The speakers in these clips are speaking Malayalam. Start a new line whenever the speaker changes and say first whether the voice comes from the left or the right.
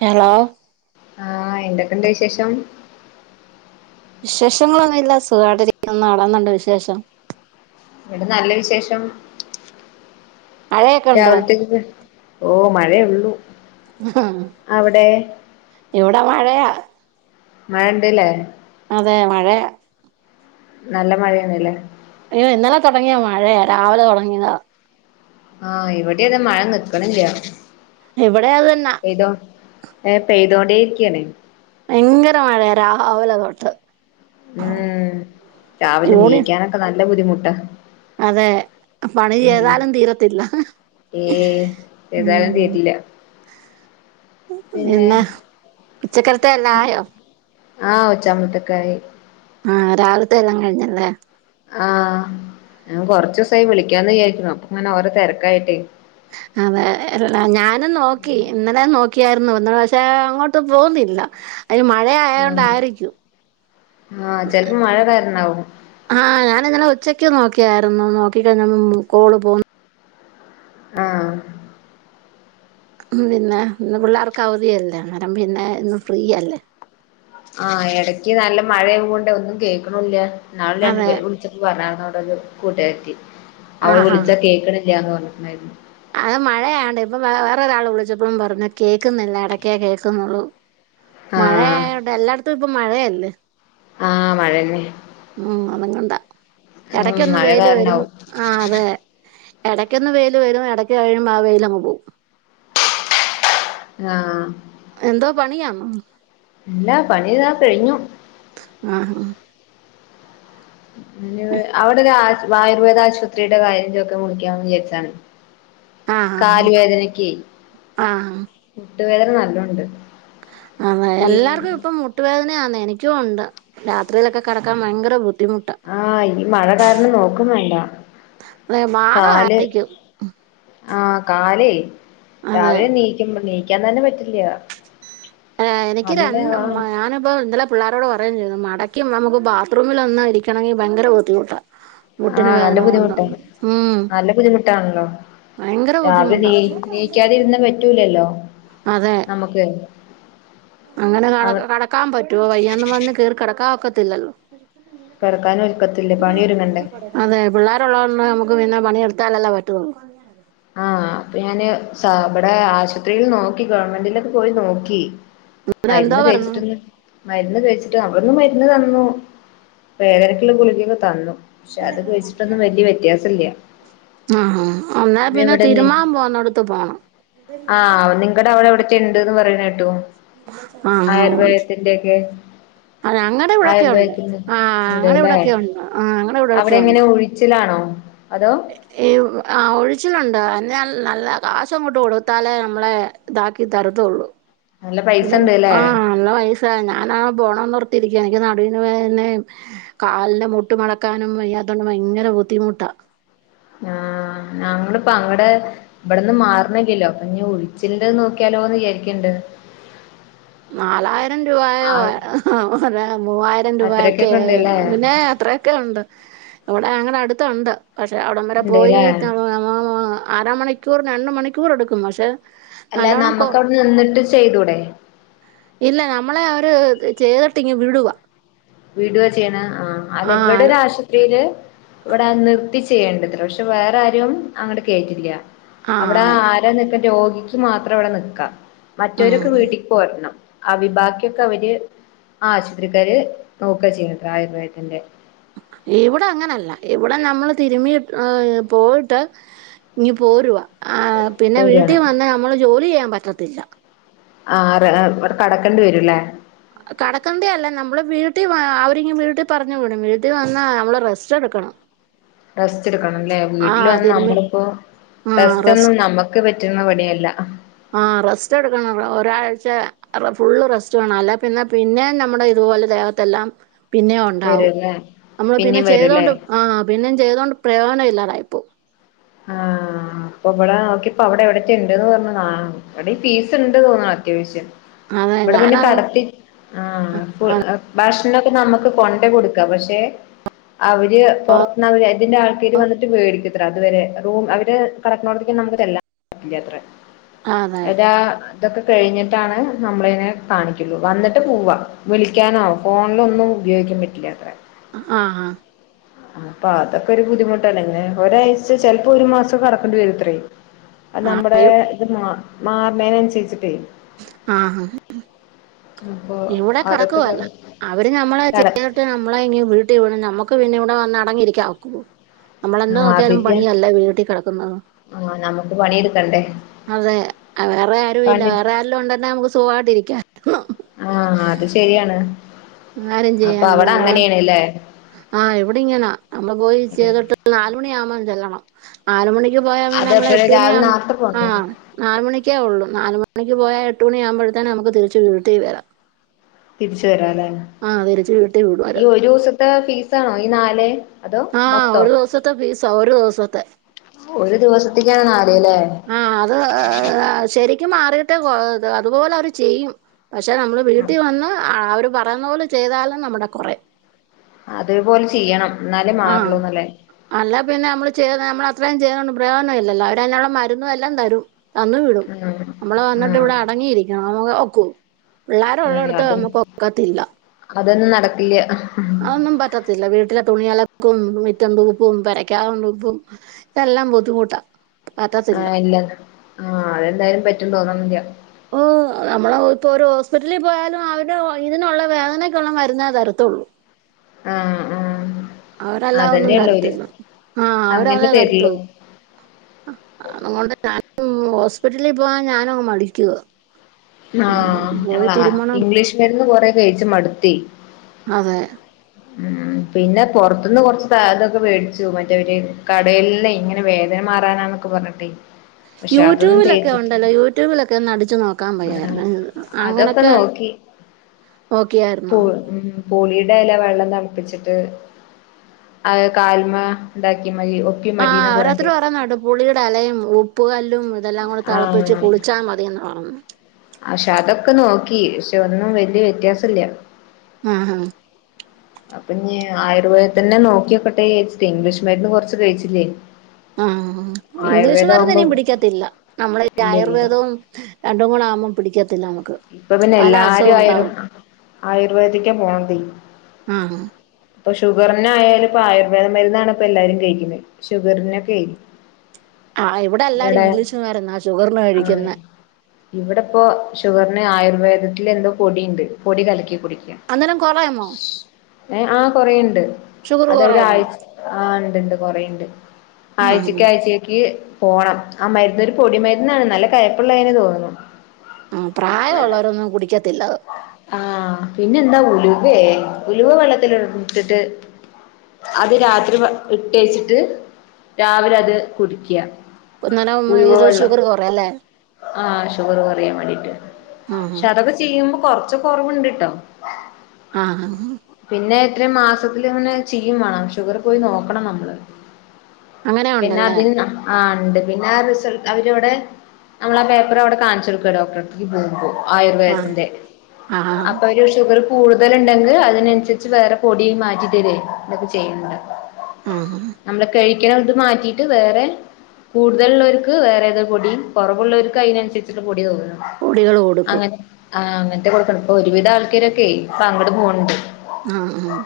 right: ഹലോ
left: ആഹ് എന്തൊക്കെ ഇണ്ട് വിശേഷം
right: വിശേഷങ്ങളൊന്നുയില്ല സുഖായിട്ടിരികുന്നു അവിടെ എന്തുണ്ട് വിശേഷം
left: ഇവിടെ നല്ല വിശേഷം
right: മഴയൊക്കെ ഉണ്ടോ
left: രാവിലത്തേക്ക് ക്കേ ഓഹ് മഴേ ഒള്ളൂ
right: മ്ഹ് ഇവിടെ മഴയാ
left: മഴണ്ട്ല്ലേ
right: അതെ മഴയാ
left: നല്ല മഴയാണ്ല്ലെ
right: അയ്യോ ഇന്നലെ തുടങ്ങിയ മഴയാ രാവിലെ തുടങ്ങിയാതാ
left: ആഹ് ഇവടിം അതെ മഴ നിക്ക്ണില്ല
right: എവടെ അതെന്നാ
left: പെയ്തോ ഏ പെയ്തോണ്ടേ ഇരിക്കാണ്
right: ഭയങ്കര മഴയ രാവിലെ തോട്ട്
left: ഉം രാവിലെ
right: യൂണി
left: നീക്കാനൊക്കെ നല്ല ബുദ്ധിമുട്ടാ
right: അതെ പണി
left: ഉം
right: ചെയ്താലും തീരത്തില്ല
left: ഏയ്
right: ഉം
left: ഏതായാലും തീരില്ല പിന്നെ
right: എന്ന ഉച്ചക്കത്തെയെല്ലാം ആയോ
left: ആഹ് ഉച്ച ആവുമ്പോത്തെകായി
right: ആഹ് രാവിലത്തെ എല്ലാം കഴിഞ്ഞല്ലേ
left: ആഹ് ഞാൻ കുറച്ച് ദിവസമായി വിളിക്കാന്ന് വിചാരിക്കുന്നു അങ്ങനെ ഓരോ തിരക്കായിട്ടേ
right: അതെ ഞാനും നോക്കി ഇന്നലെ നോക്കിയായിരുന്നു ഒന്ന് പക്ഷെ അങ്ങോട്ട് പോവുന്നില്ല അതിന് മഴ
left: ആഹ്
right: ആയൊണ്ടായിരിക്കും
left: ആഹ് ചെലപ്പോ മഴ കാരണാവും
right: ആഹ് ഞാനി ഇന്നലെ ഉച്ചക്ക് നോക്കിയായിരുന്നു നോക്കി കഴിഞ്ഞ് കോൾ പോ
left: ആഹ്
right: അഹ് പിന്നെ ഇന്ന് പിള്ളേർക്ക് അവധി അല്ലെ അന്നേരം പിന്നെ ഇന്ന് ഫ്രീയല്ലേ
left: ആഹ് ഇടക്ക് നല്ല മഴയയെ കൊണ്ട് ഒന്നും കേൾക്കുണും ഇല്ല ന്നാളും
right: അതെ
left: രണ്ടുപേര് വിളിച്ച പറഞ്ഞരുന്നു അവിടെ ഒരു കൂട്ടുകാര്ത്തി അവള്
right: ആഹാ
left: വിളിച്ചാ കേൾക്കണില്ലന്ന് പറഞ്ഞിട്ടുണ്ടായിരുന്നു
right: അത് മഴയോണ്ട് ഇപ്പൊ വേ വേറെരാൾ വിളിച്ചപ്പോഴും പറഞ്ഞു കേൾക്കുന്നില്ല ഇടക്കേ കേൾക്കുന്നൊള്ളും മഴ
left: ആഹ്
right: ആയെണ്ട് എല്ലായിടത്തും ഇപ്പൊ മഴയല്ലേ
left: ആഹ് മഴന്നെ
right: ഉം അതും കൊണ്ടാ
left: ഉം
right: ഇടക്കൊന്ന്
left: മഴ
right: വെയ്ല് വരും
left: കാരണാവും
right: ആ അതെ ഇടയ്ക്കൊന്ന് വെയിൽ വരും ഇടയ്ക്ക് കഴിയുമ്പോ ആ വെയിൽ അങ്ങ് പോവും
left: ആഹ്
right: എന്തോ പണിയന്നോ
left: എല്ലാ പണിതാ കഴിഞ്ഞു
right: ആഹ് ആഹ്
left: പി അവിടെ ഒരു ആയു ആയുർവേദ ആശുപത്രിയുടെ കാര്യൊക്കെ [unintelligible] വിചാർച്ചാണ്.
right: ആഹ്
left: കാല്
right: ആഹ്
left: വേദനക്കെ
right: ആഹ്
left: മുട്ടുവേദന നല്ലോണ്ട്.
right: അ [unintelligible]
left: ഈ
right: എല്ലാർക്കും ഇപ്പം മു ട്ടുവേദനയാാണ് എനിക്കും ഒണ്ട് രാത്രിയിലൊക്കെ കെടക്കാൻ ഭയങ്കര ബുദ്ധിമു
left: ആഹ് ഈ മഴ കാരണം നോക്കും വേണ്ട
right: മാറ
left: കാല്
right: കാണിക്കും.
left: ആഹ് കാലേ
right: അതെ
left: രാവിലെ നീക്കുമ്പ നീക്കാൻ തന്നെ പറ്റില്ലാ.
right: ആഹ് എനിക്കി രണ് മ ഞാന്പ്പം ഇന്നലെ പിള്ളാരോട് പറയും ചെയ്തു മടക്കി നമുക്ക് ബാത്റൂമിലെന്നു ഇരിക്കണങ്കി ഭയങ്കര ബുദ്ധിമുട്ടാ മുട്ടിന്
left: ആഹ് നല്ല
right: വേദന കൊണ്ട്
left: ബുദ്ധിമുട്ടാ
right: ഉം
left: നല്ല ബുദ്ധിമുട്ടാണല്ലോ.
right: ഭയങ്കര
left: രാവിലെ
right: ബുദ്ധിമുട്ടാ
left: നീ നീയ്ക്കാതിരുന്ന പറ്റൂലല്ലോ
right: അതെ
left: നമുക്ക്.
right: അങ്ങനെ കട
left: അവ
right: കടക്കാൻ പറ്റോ വയ്യാന്നും പറഞ്ഞ് കേറി കടക്കാൻ ഒക്കത്തില്ലല്ലോ.
left: കെടക്കാനൊക്കത്തില്ലേ പണി ഒരുങ്ങണ്ടേ.
right: അതെ പിള്ളേരു ഉള്ളോണ്ട് നമുക്ക് പിന്നെ പണിയെടുത്താലല്ലെ പറ്റു ഒള്ളൂ.
left: ആഹ് അപ്പൊ ഞാന് സാ ഇബടെ ആശുപത്രിയിൽ നോക്കി ഗവണ്മെന്റിലൊക്ക പോയി നോക്കി.
right: പിന്നെ എന്തോ
left: മരുന്നു
right: പറഞ്ഞു
left: കയിച്ചിട്ടൊന്ന് മരുന്ന് കഴിച്ചിട്ട് അവിടെന്ന് മരുന്ന് തന്നു വേദനക്കുള്ള ഗുളികൊക്കെ തന്നു. പക്ഷെ അത്കഴിച്ചിട്ടൊന്നും വലിയ വ്യത്യാസം ഇല്ല.
right: ആഹ് എന്ന പിന്നെ
left: ഇവിടെന്ന്
right: തിരുമാൻ പോകുന്നോട്ത്ത് പോണം.
left: ആഹ് നിങ്കടെ അവിടെ എവിടത്തെ ഉണ്ട്ന്ന് പറയുന്ന് കേട്ടു ആയുർവേദത്തിന്റെ ഒക്കെ.
right: അത അങ്ങടെ ഇവിടെയൊക്കെ ഒണ്ട്
left: ആയുർവേദത്തിന്റെ
right: ആഹ് അങ്ങടെ
left: ഉണ്ട്ല്ലേ
right: ഇവിടയൊക്കെ യൊണ്ട് ആഹ് അങ്ങടെെ ഇവിടെയൊക്കെ യുണ്ട്.
left: ചിലാണോ അതോ
right: ഈ ആഹ് ഒഴിച്ചിലുണ്ട് എന്നാൽ നല്ല കാശങ്ങോട്ട് കൊടുത്താലേ നമ്മളെ ഇതാക്കി തരത്തൊള്ളൂ.
left: നല്ല പൈസ
right: [unintelligible]
left: ഉണ്ട്ല്ലേ
right: ആഹ് നല്ല വയസായ ഞാനാ ബോണംന്നോർത്തിരിക്ക എനിക്ക് നടുവിന്ന് വേദനിം കാലിന്റെ മുട്ട് മടക്കാനും വയ്യാത്തൊണ്ട് ഭയങ്കര ബുദ്ധിമുട്ടാ
left: ആഹ് ഞങ്ങൾപ്പ അങ്ങടെ. ഇബട്ന്ന് മാർണില്ലല്ലോ അപ്പൊ ഉഴുച്ചിൽന്റെ നോക്കിയാലോന്ന് വിചാരിക്ക്ണ്ട്.
right: [unintelligible] നാലായിരം രൂപായോ
left: ആഹ്
right: മൂവായിരം രൂപൊയൊക്കെ
left: അത്രക്കൊക്കെ ഉണ്ട്ല്ലേ
right: പിന്നെ അത്രേ ഒക്കെണ്ട് ഇവിടെ അങ്ങനെ അടുത്തുണ്ട് പക്ഷെ അവിടം വരെ പോയി
left: ഉണ്ട്ല്ലേ
right: തം എ ആഹ് അര മണിക്കൂർ രണ്ട് മണിക്കൂർ എടുക്കും പക്ഷെ.
left: അല്ല
right: നല്ലോണം കൊ
left: നമ്മക്ക് അവിടെ നിന്നിട്ട് ചെയ്തൂടെേ.
right: ഇല്ല നമ്മളെ അവര് ചെയ്തിട്ട് ഇങ്ങ് വിടുവാ.
left: വീടുവ ചെയ്യ്ണ് ആഹ് അല്ല
right: ആ
left: ഇവടെ ഒരു ആശുപത്രിയില് ഇവിടെ നിർത്തി ചെയ്യേണ്ടതില്ല പക്ഷെ വേറെ ആരും അങ്ങെട് കേറ്റത്തില്ല അവിടെ.
right: ആഹ്
left: [unintelligible] രോഗിക്ക് മാത്രം അവിടെ നിക്ക മറ്റർക്ക്
right: ആഹ്
left: വീട്ടി പോർണം ആ വി ബാക്കിയൊക്കെ അവര് ആശുപത്രിക്കാര് നോക്ക ചെയ്യ്ണെ ആയുർവേദത്തിന്റെ
right: ഇവിടെ അങ്ങനല്ല ഇവിടെ നമ്മള് തിരുമി ഏ പോയിട്ട് ഇനു പോരുവാ ആഹ് പിന്നെ
left: ഓരാണ്
right: വീട്ടിൽ വന്ന് നമ്മള് ജോലി ചെയ്യാൻ പറ്റത്തില്ല.
left: ആഹ് റ ഇവടെ കടക്കണ്ടി വരൂല്ലേ.
right: കടക്കണ്ടെ അല്ലേ നമ്മള് വീട്ടിൽ വ അവരിങ്ക് വീട്ടിൽ പറഞ്ഞു വിടും വീട്ടിൽ വന്നാ നമ്മള് റെസ്റ്റ് എടുക്കണം [inaudible]
left: റസ്റ്റ് എടുക്കണംല്ലേ വീട്ടിൽ
right: ആഹ്
left: വന്ന്
right: തിരുമ്മി
left: നമ്മളിപ്പോ
right: ആഹ്
left: റസ്റ്റ് ഒന്നും
right: റെസ്റ്റ്
left: നമ്മ ക്ക് പറ്റുന്ന പണിയല്ല
right: ആ റെസ്റ്റ് എടുക്കണം ഒരാഴ്ച ഫുള്ള് റെസ്റ്റ് വേണണം അല്ല പിന്നെ പിന്നെ നമ്മുടെ ഇതുപോലെ ദേ ല്ലാം പിന്നെ ഉണ്ടാവും
left: വരുംല്ലേ
right: നമ്മള് പിന്നെ
left: പിന്നേം വരുംല്ലേ
right: ചെയ്തൊണ്ട് ആ പിന്നം ചെയ്തുക കൊണ്ട് പ്രയോജനമല്ലാതായിപ്പോ
left: ആഹ അപ്പൊ ഇവിടെ നോക്കിപ്പോ അവിടെ എവിടത്തെ ഇണ്ട്ന്ന് പറഞ്ഞ എവിടെ ഫീസ് ഉണ്ട് തോന്ന്ണ് അത്യാവിശ്യം
right: അതെ
left: ഇവിടെ പിന്നെ
right: ഞാനത്
left: കടത്തി ആഹ് ഭക്ഷണംക്കെ നമുക്ക് കൊണ്ടെ കൊടുക്കാം പക്ഷെ അവര് പുറത്ത്ന്ന് അവര് അതിന്റെ ആൾക്കാര് വന്നിട്ട് വേടിക്കുത്ര അതുവരെ റൂ അവര് കടക്കണോടത്തേക്കും നമുക്ക് ചെല്ലാം പറ്റില്ലത്ര
right: അതെ
left: ഏതാ ഇതൊക്കെ കഴിഞ്ഞിട്ടാണ് നമ്മളയിനെ കാണിക്കുള്ളൂ വന്നിട്ട് പോവ വിളിക്കാനോ ഫോണിലൊന്നും ഉപയോഗിക്കാൻ പറ്റില്ല അത്രേ
right: ആഹ് ആഹ്
left: അപ്പൊ അതൊക്കെ ഒരു ബുദ്ധിമുട്ടാണ് ഇങ്ങനെ ഒരാഴ്ച ചെലപ്പോ ഒരു മാസം കടക്കേണ്ടി വരുത്ര അത് നമ്മടേ ത് മാ മാറന്നേന് അന്സരിച്ചിട്ടേ
right: ആഹ്
left: അപ്പൊ
right: ഇവിടെ
left: അതൊക്കെ
right: കറക്കുവല്ല അവര് നമ്മളെ
left: കട
right: ചെയ്ത ട്ട് നമ്മളെ വീട്ടിൽ വിടും നമ്മുക്ക് പിന്നെ ഇവിടെ വന്ന് അടങ്ങിയിരിക്കാനാ ഒക്കുവോ നമ്മളെന്താ
left: ആ
right: നോക്കിയാലും
left: അതിന്റെ
right: പണിയല്ല വീട്ടിൽ കടക്കുന്നത്
left: ആ നമുക്ക് പണിയെടുക്കണ്ടേ
right: അതെ വേറെ ആരും ഇല്ല
left: പണി
right: വേറെ ആരേലുംണ്ട്ന്നെ നമുക്ക് സുഖായിട്ട് ഇരിക്കാ
left: ആഹ് അത് ശരിയാണ് അപ്പൊ അവിടെ അങ്ങനെയാണ് ഇല്ലേ
right: ആഹ് ഇവിടെ ഇങ്ങനാ നമ്മൾ പോയി ചെയ്തിട്ട് നാലുമണിയാ ആകുമ്പോ ചെല്ലണം നാലുമണിക്ക് പോയാ പിന്നെ നമ്മള്
left: അതേപോലെ രാവിലെ
right: എട്ടുമണിയാവും
left: നേർത്തെ പോണോ
right: ആഹ് നാല് മണിക്കേ ഉള്ളു നാലുമണിക്ക് പോയാ എട്ട് മണിയാകുമ്പോഴത്തേനെ നമുക്ക് തിരിച്ച വീട്ടിൽ വരാം
left: തിരിച്ച് വരാലെ
right: ആ തിരിച്ച് വീട്ടിൽ വിടും അവര്
left: ഈ ഒരു ദിവസത്തെ ഫീസാണോ ഈ നാല് അതോ
right: ആഹ്
left: മൊത്തോ
right: ഒരു ദിവസത്തെ ഫീസാ ഒരു ദിവസത്തെ
left: ഒരു ദിവസത്തേക്കാണ് നാല് ഇല്ലേ
right: ആഹ് അത് ശരിക്കും മാറിയിട്ടെ അതുപോലെ അവര് ചെയ്യും പക്ഷേ നമ്മൾ വീട്ടിൽ വന്ന് അവർ പറയുന്ന പോലെ ചെയ്താല് നമ്മുടെ കുറയും
left: അതേപോലെ ചെയ്യണം എന്നാലേ
right: ആഹ്
left: മാറുള്ളൂ എന്നല്ലേ
right: അല്ല പിന്നെ നമ്മള് ചെയ് നമ്മൾ അത്രയും ചെയ്യോണ്ട് പ്രയോജനം ഇല്ലല്ലോ അവര്അതിനുള്ള മരുന്നും എല്ലാം തരും തന്നു വിടും
left: ഉം
right: നമ്മള് വന്നിട്ട്
left: ഉം
right: ഇവിടെ അ അടങ്ങി ഇരിക്കണം നമക്ക് ഒക്കോ പിള്ളാര്
left: ഏയ്
right: ഉള്ളടത്ത്
left: അത്
right: നമുക്ക് ഒക്കത്തില്ല
left: അതൊന്നും നടക്കില്ല
right: അതൊന്നും പറ്റത്തില്ല വീട്ടിലെ തുണി അലക്കും മിറ്റം തൂപ്പും പെരക്ക്അകം തൂപ്പും ഇതെല്ലാം ബുദ്ധിമുട്ടാ
left: ആ
right: പറ്റത്തില്ല.
left: ഇല്ല ആ അത് എന്തായാലും പറ്റുംന്ന് തോന്ന്ണില്ല
right: ഓ നമ്മള് ഇപ്പൊ ഒരു ഹോസ്പിറ്റലിൽ പോയാലും അവരുടെ ഇതിനുള്ള വേദനക്കുള്ള മരുന്നേ തരത്തുള്ളൂ
left: ആഹ് ആഹ്
right: അവര് അല്ലാതെ ഒന്നും
left: അതന്നെയുള്ളൂര്
right: തരത്തില്ല ആ
left: അങ്ങനെ
right: അവര്അതേ
left: തരുള്ളൂ
right: തരത്തുള്ളു അതുകൊണ്ട് ഞാൻ ഹോസ്പിറ്റലിൽ പോവാൻ ഞാന് അങ്ങ് മടിക്കുവാ
left: ആഹ്
right: പോയി
left: ഞങ്ങളാ
right: തിരുമണം
left: ഇംഗ്ലീഷ് മരുന്ന് കൊറേ കഴിച്ച് മടുത്തെ
right: അതെ
left: പിന്നെ പൊറത്ത്ന്ന് കൊറ്ച്ച് ഇതൊക്കെ മേടിച്ചു മറ്റേര് കടേൽന്ന് ഇങ്ങനെ വേദന മാറാനാന്നൊക്കെ പറഞ്ഞിട്ട് ട്ടെയ്
right: യൂട്യൂബിലൊക്കെ ഉണ്ടല്ലൊ യൂട്യൂബിലൊക്കെ അടിച്ച് നോക്കാൻ വയ്യായിരുന്നൊ
left: അതൊക്ക നോക്കി
right: നോക്കിയാര്ന്നൊ
left: പുളിടെ ഇല വള്ളം തൾപ്പിച്ചിട്ട് അയ് കാല്മെ ഇണ്ടാക്ക്യ മതി ഒപ്പി
right: ആഹ്
left: മതീന്ന് പറഞ്ഞിട്ട്
right: ഓരോര്ത്തര് ഓരോന്ന് ഇടും പുളീട ഇലയും ഉപ്പ്കല്ലും ഇതെല്ലാം കൂടി തെളപ്പിച്ച്
left: ആഹ്
right: കുളിച്ചാ മതിയെന്ന് പറഞ്ഞു
left: പക്ഷെ അതൊക്കെ നോക്കി പക്ഷെ ഒന്നും വല്യ വ്യത്യാസ ഇല്ല
right: ആഹ് ഹ
left: അപ്പഞ്ഞി ആയുർവേദത്തന്നേ നോക്ക്യോക്കട്ടേച്ച്ട്ടെ ഇംഗ്ലീഷ് മര്ന്ന് കൊറ്ച്ച് കഴിച്ചിലെ
right: ആഹ് ഇംഗ്ലീഷ് മര്ന്നിനിം പിടിക്കത്തില്ല നമ്മളി
left: ഇല്ല ഇല്ല
right: ആയുർവേദൊം രണ്ടു കൂടാവുമ്പം പിടിക്കത്തില്ല നമ്മക്ക്
left: ഇപ്പൊ പിന്നെ എല്ലാരും ആയുർ ആയുർവേദിക്കാ പോണതെ
right: ആഹ്
left: പ്പൊ ഷുഗർനായാലും പ്പ ആയുർവേദ മരുന്നാാണ് പ്പ എല്ലാരും കഴിക്കുന്നെ ഷുഗർനൊക്കേ
right: ആഹ് ഇവിടെ എല്ലാരും ഇഗ്ലീഷ് മരുന്നാ ഷുഗർന് കഴിക്ക്ന്നെ
left: ഇവടെപ്പോ ഷുഗർന് ആയുർവേദത്തിലെന്തോ പൊടീണ്ട് പൊടി കലക്കി കുടിക്ക
right: അന്നേരം കൊറയുമോ
left: ശ്. ഏഹ് ആഹ് കൊറേണ്ട്
right: ഷുഗർ
left: അതവര്
right: കൊറയുമോ
left: ആഴ് ആഹ് ഇണ്ട്ണ്ട് കൊറീണ്ട്
right: ആഹ്
left: ആഴ്ചക്ക് ആഴ്ചേക്ക് പോണം ആഹ് മരുന്നൊര് പൊടി മരുന്നാണ് നല്ല കയ്പ്പുള്ളേനെ തോന്ന്ണു
right: ഉം പ്രായൊള്ളോരൊന്നും കുടിക്കത്തില്ലത്
left: ആഹ് പിന്നെന്താ ഉലുവേ ഉലുവ വെള്ളത്തിലിട്ടിട്ട് അത് രാത്രി വ ഇട്ടേച്ച്ട്ട് രാവിലെ അത് കുടിക്ക്യ
right: ഇപ [unintelligible] ഷുഗറ് കൊറയല്ലെ
left: ആഹ് ഷുഗറ് കൊറയാ വേണ്ടീട്ട്
right: ആഹ്
left: പക്ഷെ അതൊക്കെ ചെയ്യുമ്പൊ കൊറ് ച്ച് കൊറവ്ണ്ട്ട്ടൊ
right: ആഹ് ആഹ്
left: പിന്നെ ഇത്രം മാസത്തിലിങ്ങനെ ചിയ്യും മാണം ഷുഗറ് പോയി നോക്കണം നമ്മള്
right: അങ്ങനെ
left: പിന്നെ
right: ഉണ്ടല്ലേ
left: അതിന്ന ആഹ് ഇണ്ട് പിന്നെ റിസൾ അവരിവടെ നമ്മളാ പേപ്പറവ്ടെ കാണിച്ചെട്ക്ക ഡോക്ടർട് ക്ക് പോകുമ്പൊ
right: ആഹ്
left: ആയുർവേദത്തിന്റെ
right: ആഹ്
left: അപ്പൊ പ ഷുഗറ്കൂടുതല്ണ്ടെങ്കി അതിനനുസര്ച്ച് വേറെ പൊടിമാറ്റി തരൊ ഇതൊക്കെ ചെയ്യ്ണ്
right: ആഹ്
left: ണ്ട് നമ്മള് കഴിക്ക്ണത് മാറ്റീട്ട് വേറെ കൂടുതലുള്ളോര്ക്ക് വേറെതോ പൊടീ കൊറവുള്ളോര്ക്ക് അയ്നൻസര്ച്ച്ട്ട്ള്ള പൊടി തോന്ന്ണ്
right: പൊടികളോ
left: അങ്ങൻ ആഹ് അങ്ങൻത്തെ കൊട്ക്ക്ണെ ഇപ്പൊ ഒരുവിധ ആൾക്കാരൊക്കേ ഇപ്പ അങ്ങ്ട് പോൺണ്ട്
right: ആഹ് ആഹ്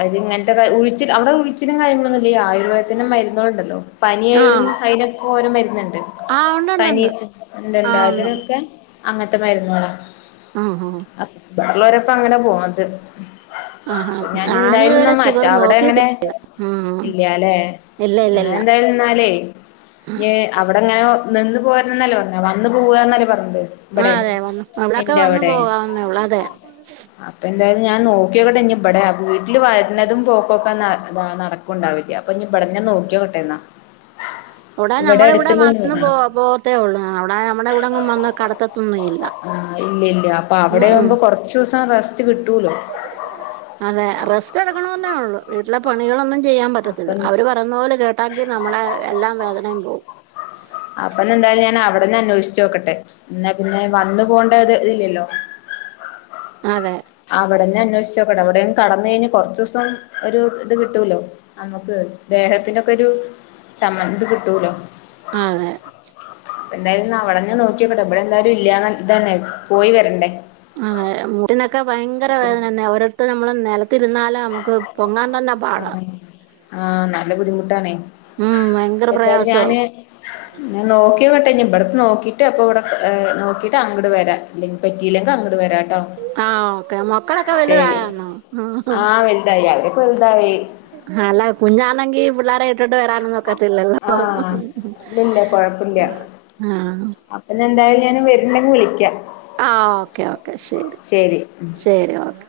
left: അര് ഇങ്ങൻത്ത ഉഴിച്ചില് അവിടെ ഉഴിച്ചിലും കാരൃങ്ങളൊന്നുല്ല ആയുർവേദത്തിന്ന് മരുന്നോളുണ്ടല്ലൊ പനിയാലും
right: ആഹ്
left: അയ്നൊക്കോരൊ മര്ന്ന്ണ്ട്
right: ആഹ്
left: പനി
right: ഉണ്ടുണ്ടുണ്ട്
left: ച്ച്ട്ട്ണ്ടാ
right: ആഹ് ഉണ്ട്
left: ഇല്ലാതൊക്കെ അങ്ങത്തെ മര്ന്നോള
right: ആഹ് ആഹ്
left: ബടള്ളോരപ്പ അങ്ങന പോണത്
right: ആഹ്
left: ഞാന് എന്തായാലുന്നാ
right: ഞാനിതുവരെ
left: മറ്റ
right: ഷുഗർ
left: അവ്ടെ
right: നോക്കിയിട്ടി
left: എങ്ങനെ
right: ഉം
left: ഇല്ലാല്ലേ
right: ഇല്ല ഇല്ല ഇല്ല
left: ഞങ്ങളെന്തായാലുന്നാലേ ഞേ അവിടങ്ങനെ നിന്ന്പോര്ണന്നല്ലേ പറഞ്ഞെ വന്ന് പോവാന്നല്ലേ പറീണ്ട്
right: ആഹ് അതെ വന്ന് അവിടെ ടൊക്കെ വന്നു പോഗാവുന്നേളളൂ അതെ
left: അപ്പൊ ന്തായാലും ഞാൻ നോക്കിയോക്കട്ടെ ഞ്ഞി ബടെ വീട്ടില് വര്ണതും പോക്കൊക്കെ നട ഉണ്ടാവില്ല അപ്പൊ ഞ്ഞി ഇവിടന്നാ നോക്കിയോ ക്കട്ടെ ന്നാ
right: ഇവടെ നമ്മടെ ഇവിടെ വന്ന് പോ
left: പറഞ്ഞു
right: വത്തേ ഒള്ളൂ അവിടെ നമ്മടെവിടെങ്ങും വന്നാ കടത്തത്
left: ആഹ് ഇല്ല ഇല്ല അപ്പൊ
right: ഉം ഉം
left: അവിടെയാവുമ്പോ കൊറച്ച ദിവസം റസ്റ്റ് കിട്ടൂലോ
right: അതെ റെസ്റ്റെ ടുക്കണന്നേഒള്ളൂ വീട്ടിലെ പണികളൊന്നും ചെയ്യാ
left: അപ്പൊ
right: പറ്റത്തില്ല അവര് പറയുന്ന പോലെ കേട്ടാങ്കീ നമ്മളെ എല്ലാ വേദനയും പോകും
left: അപ്പന്ന ന്തായാലും ഞാൻ അവിടെന്ന് അന്വേഷിച്ചോ ക്കട്ടെ ന്നാ പിന്നെ വന്നു പോണ്ടേ തില്ലല്ലോ
right: അതെ
left: അവിടെന്നെന്വേഷിച്ചോക്കട്ടെ വിടേം കടന്ന് കഴിഞ്ഞാ കൊറച്ചൂസം ഒരു ഇത് കിട്ടൂലോ മ്മക്ക് ദേഹത്തിനൊക്കെരു ചമൻത് കിട്ടൂലോ
right: ആ തെ
left: പ്പ ന്തായാലും ന്ന അവടെന്നേനോക്കിയോക്കട്ടേ ബടെ ന്തായാലും ഇല്ലൃ ന്ന് തന്നെ പോയിവരണ്ടേ
right: അ തെ മുട്ടനൊക്കെ ഭയങ്കര വേദന ഓരിടത്തത്ത് നമ്മള നെ നിലത്തിരുന്നാല് നമുക്ക് പൊങ്ങാൻ തന്നെ പാടാ-
left: ആഹ് ആഹ് നല്ല ബുദ്ധിമുട്ടാണേ.
right: ഉം ഭയങ്കര
left: എന്തായാലും
right: പ്രയാസാ-
left: ഞാന് ഞാൻ നോക്കി നോക്കട്ടെ ഞാൻ ഇവിടത്തെ നോക്കിട്ട് അപ്പോ ഇവിടെ നോക്കിയിട്ട് അങ്ങോട്ട് വരാം അല്ലെങ്കിൽ പറ്റിയില്ലെങ്കിൽ അങ്ങോട്ട് വരാകേട്ടോ.
right: ആ ഒക്കെ മക്കളൊക്കെ വലുതായോ എന്നാ-
left: ആഹ് വലുതായി അവരൊക്കെ വലുതായി
right: അല്ല കുഞ്ഞാണെങ്കിൽ പിള്ളേര് വിട്ട ട്ട് വരാനൊന്നും ഒക്കത്തില്ലല്ലോ
left: ആഹ് അപ്പോ ഞാൻ എന്തായാലും വരുണ്ടെങ്കിൽ വിളിക്കാം.
right: ആഹ് ഓക്കെ ഓക്കെ ശരി ശരി ഓക്കെ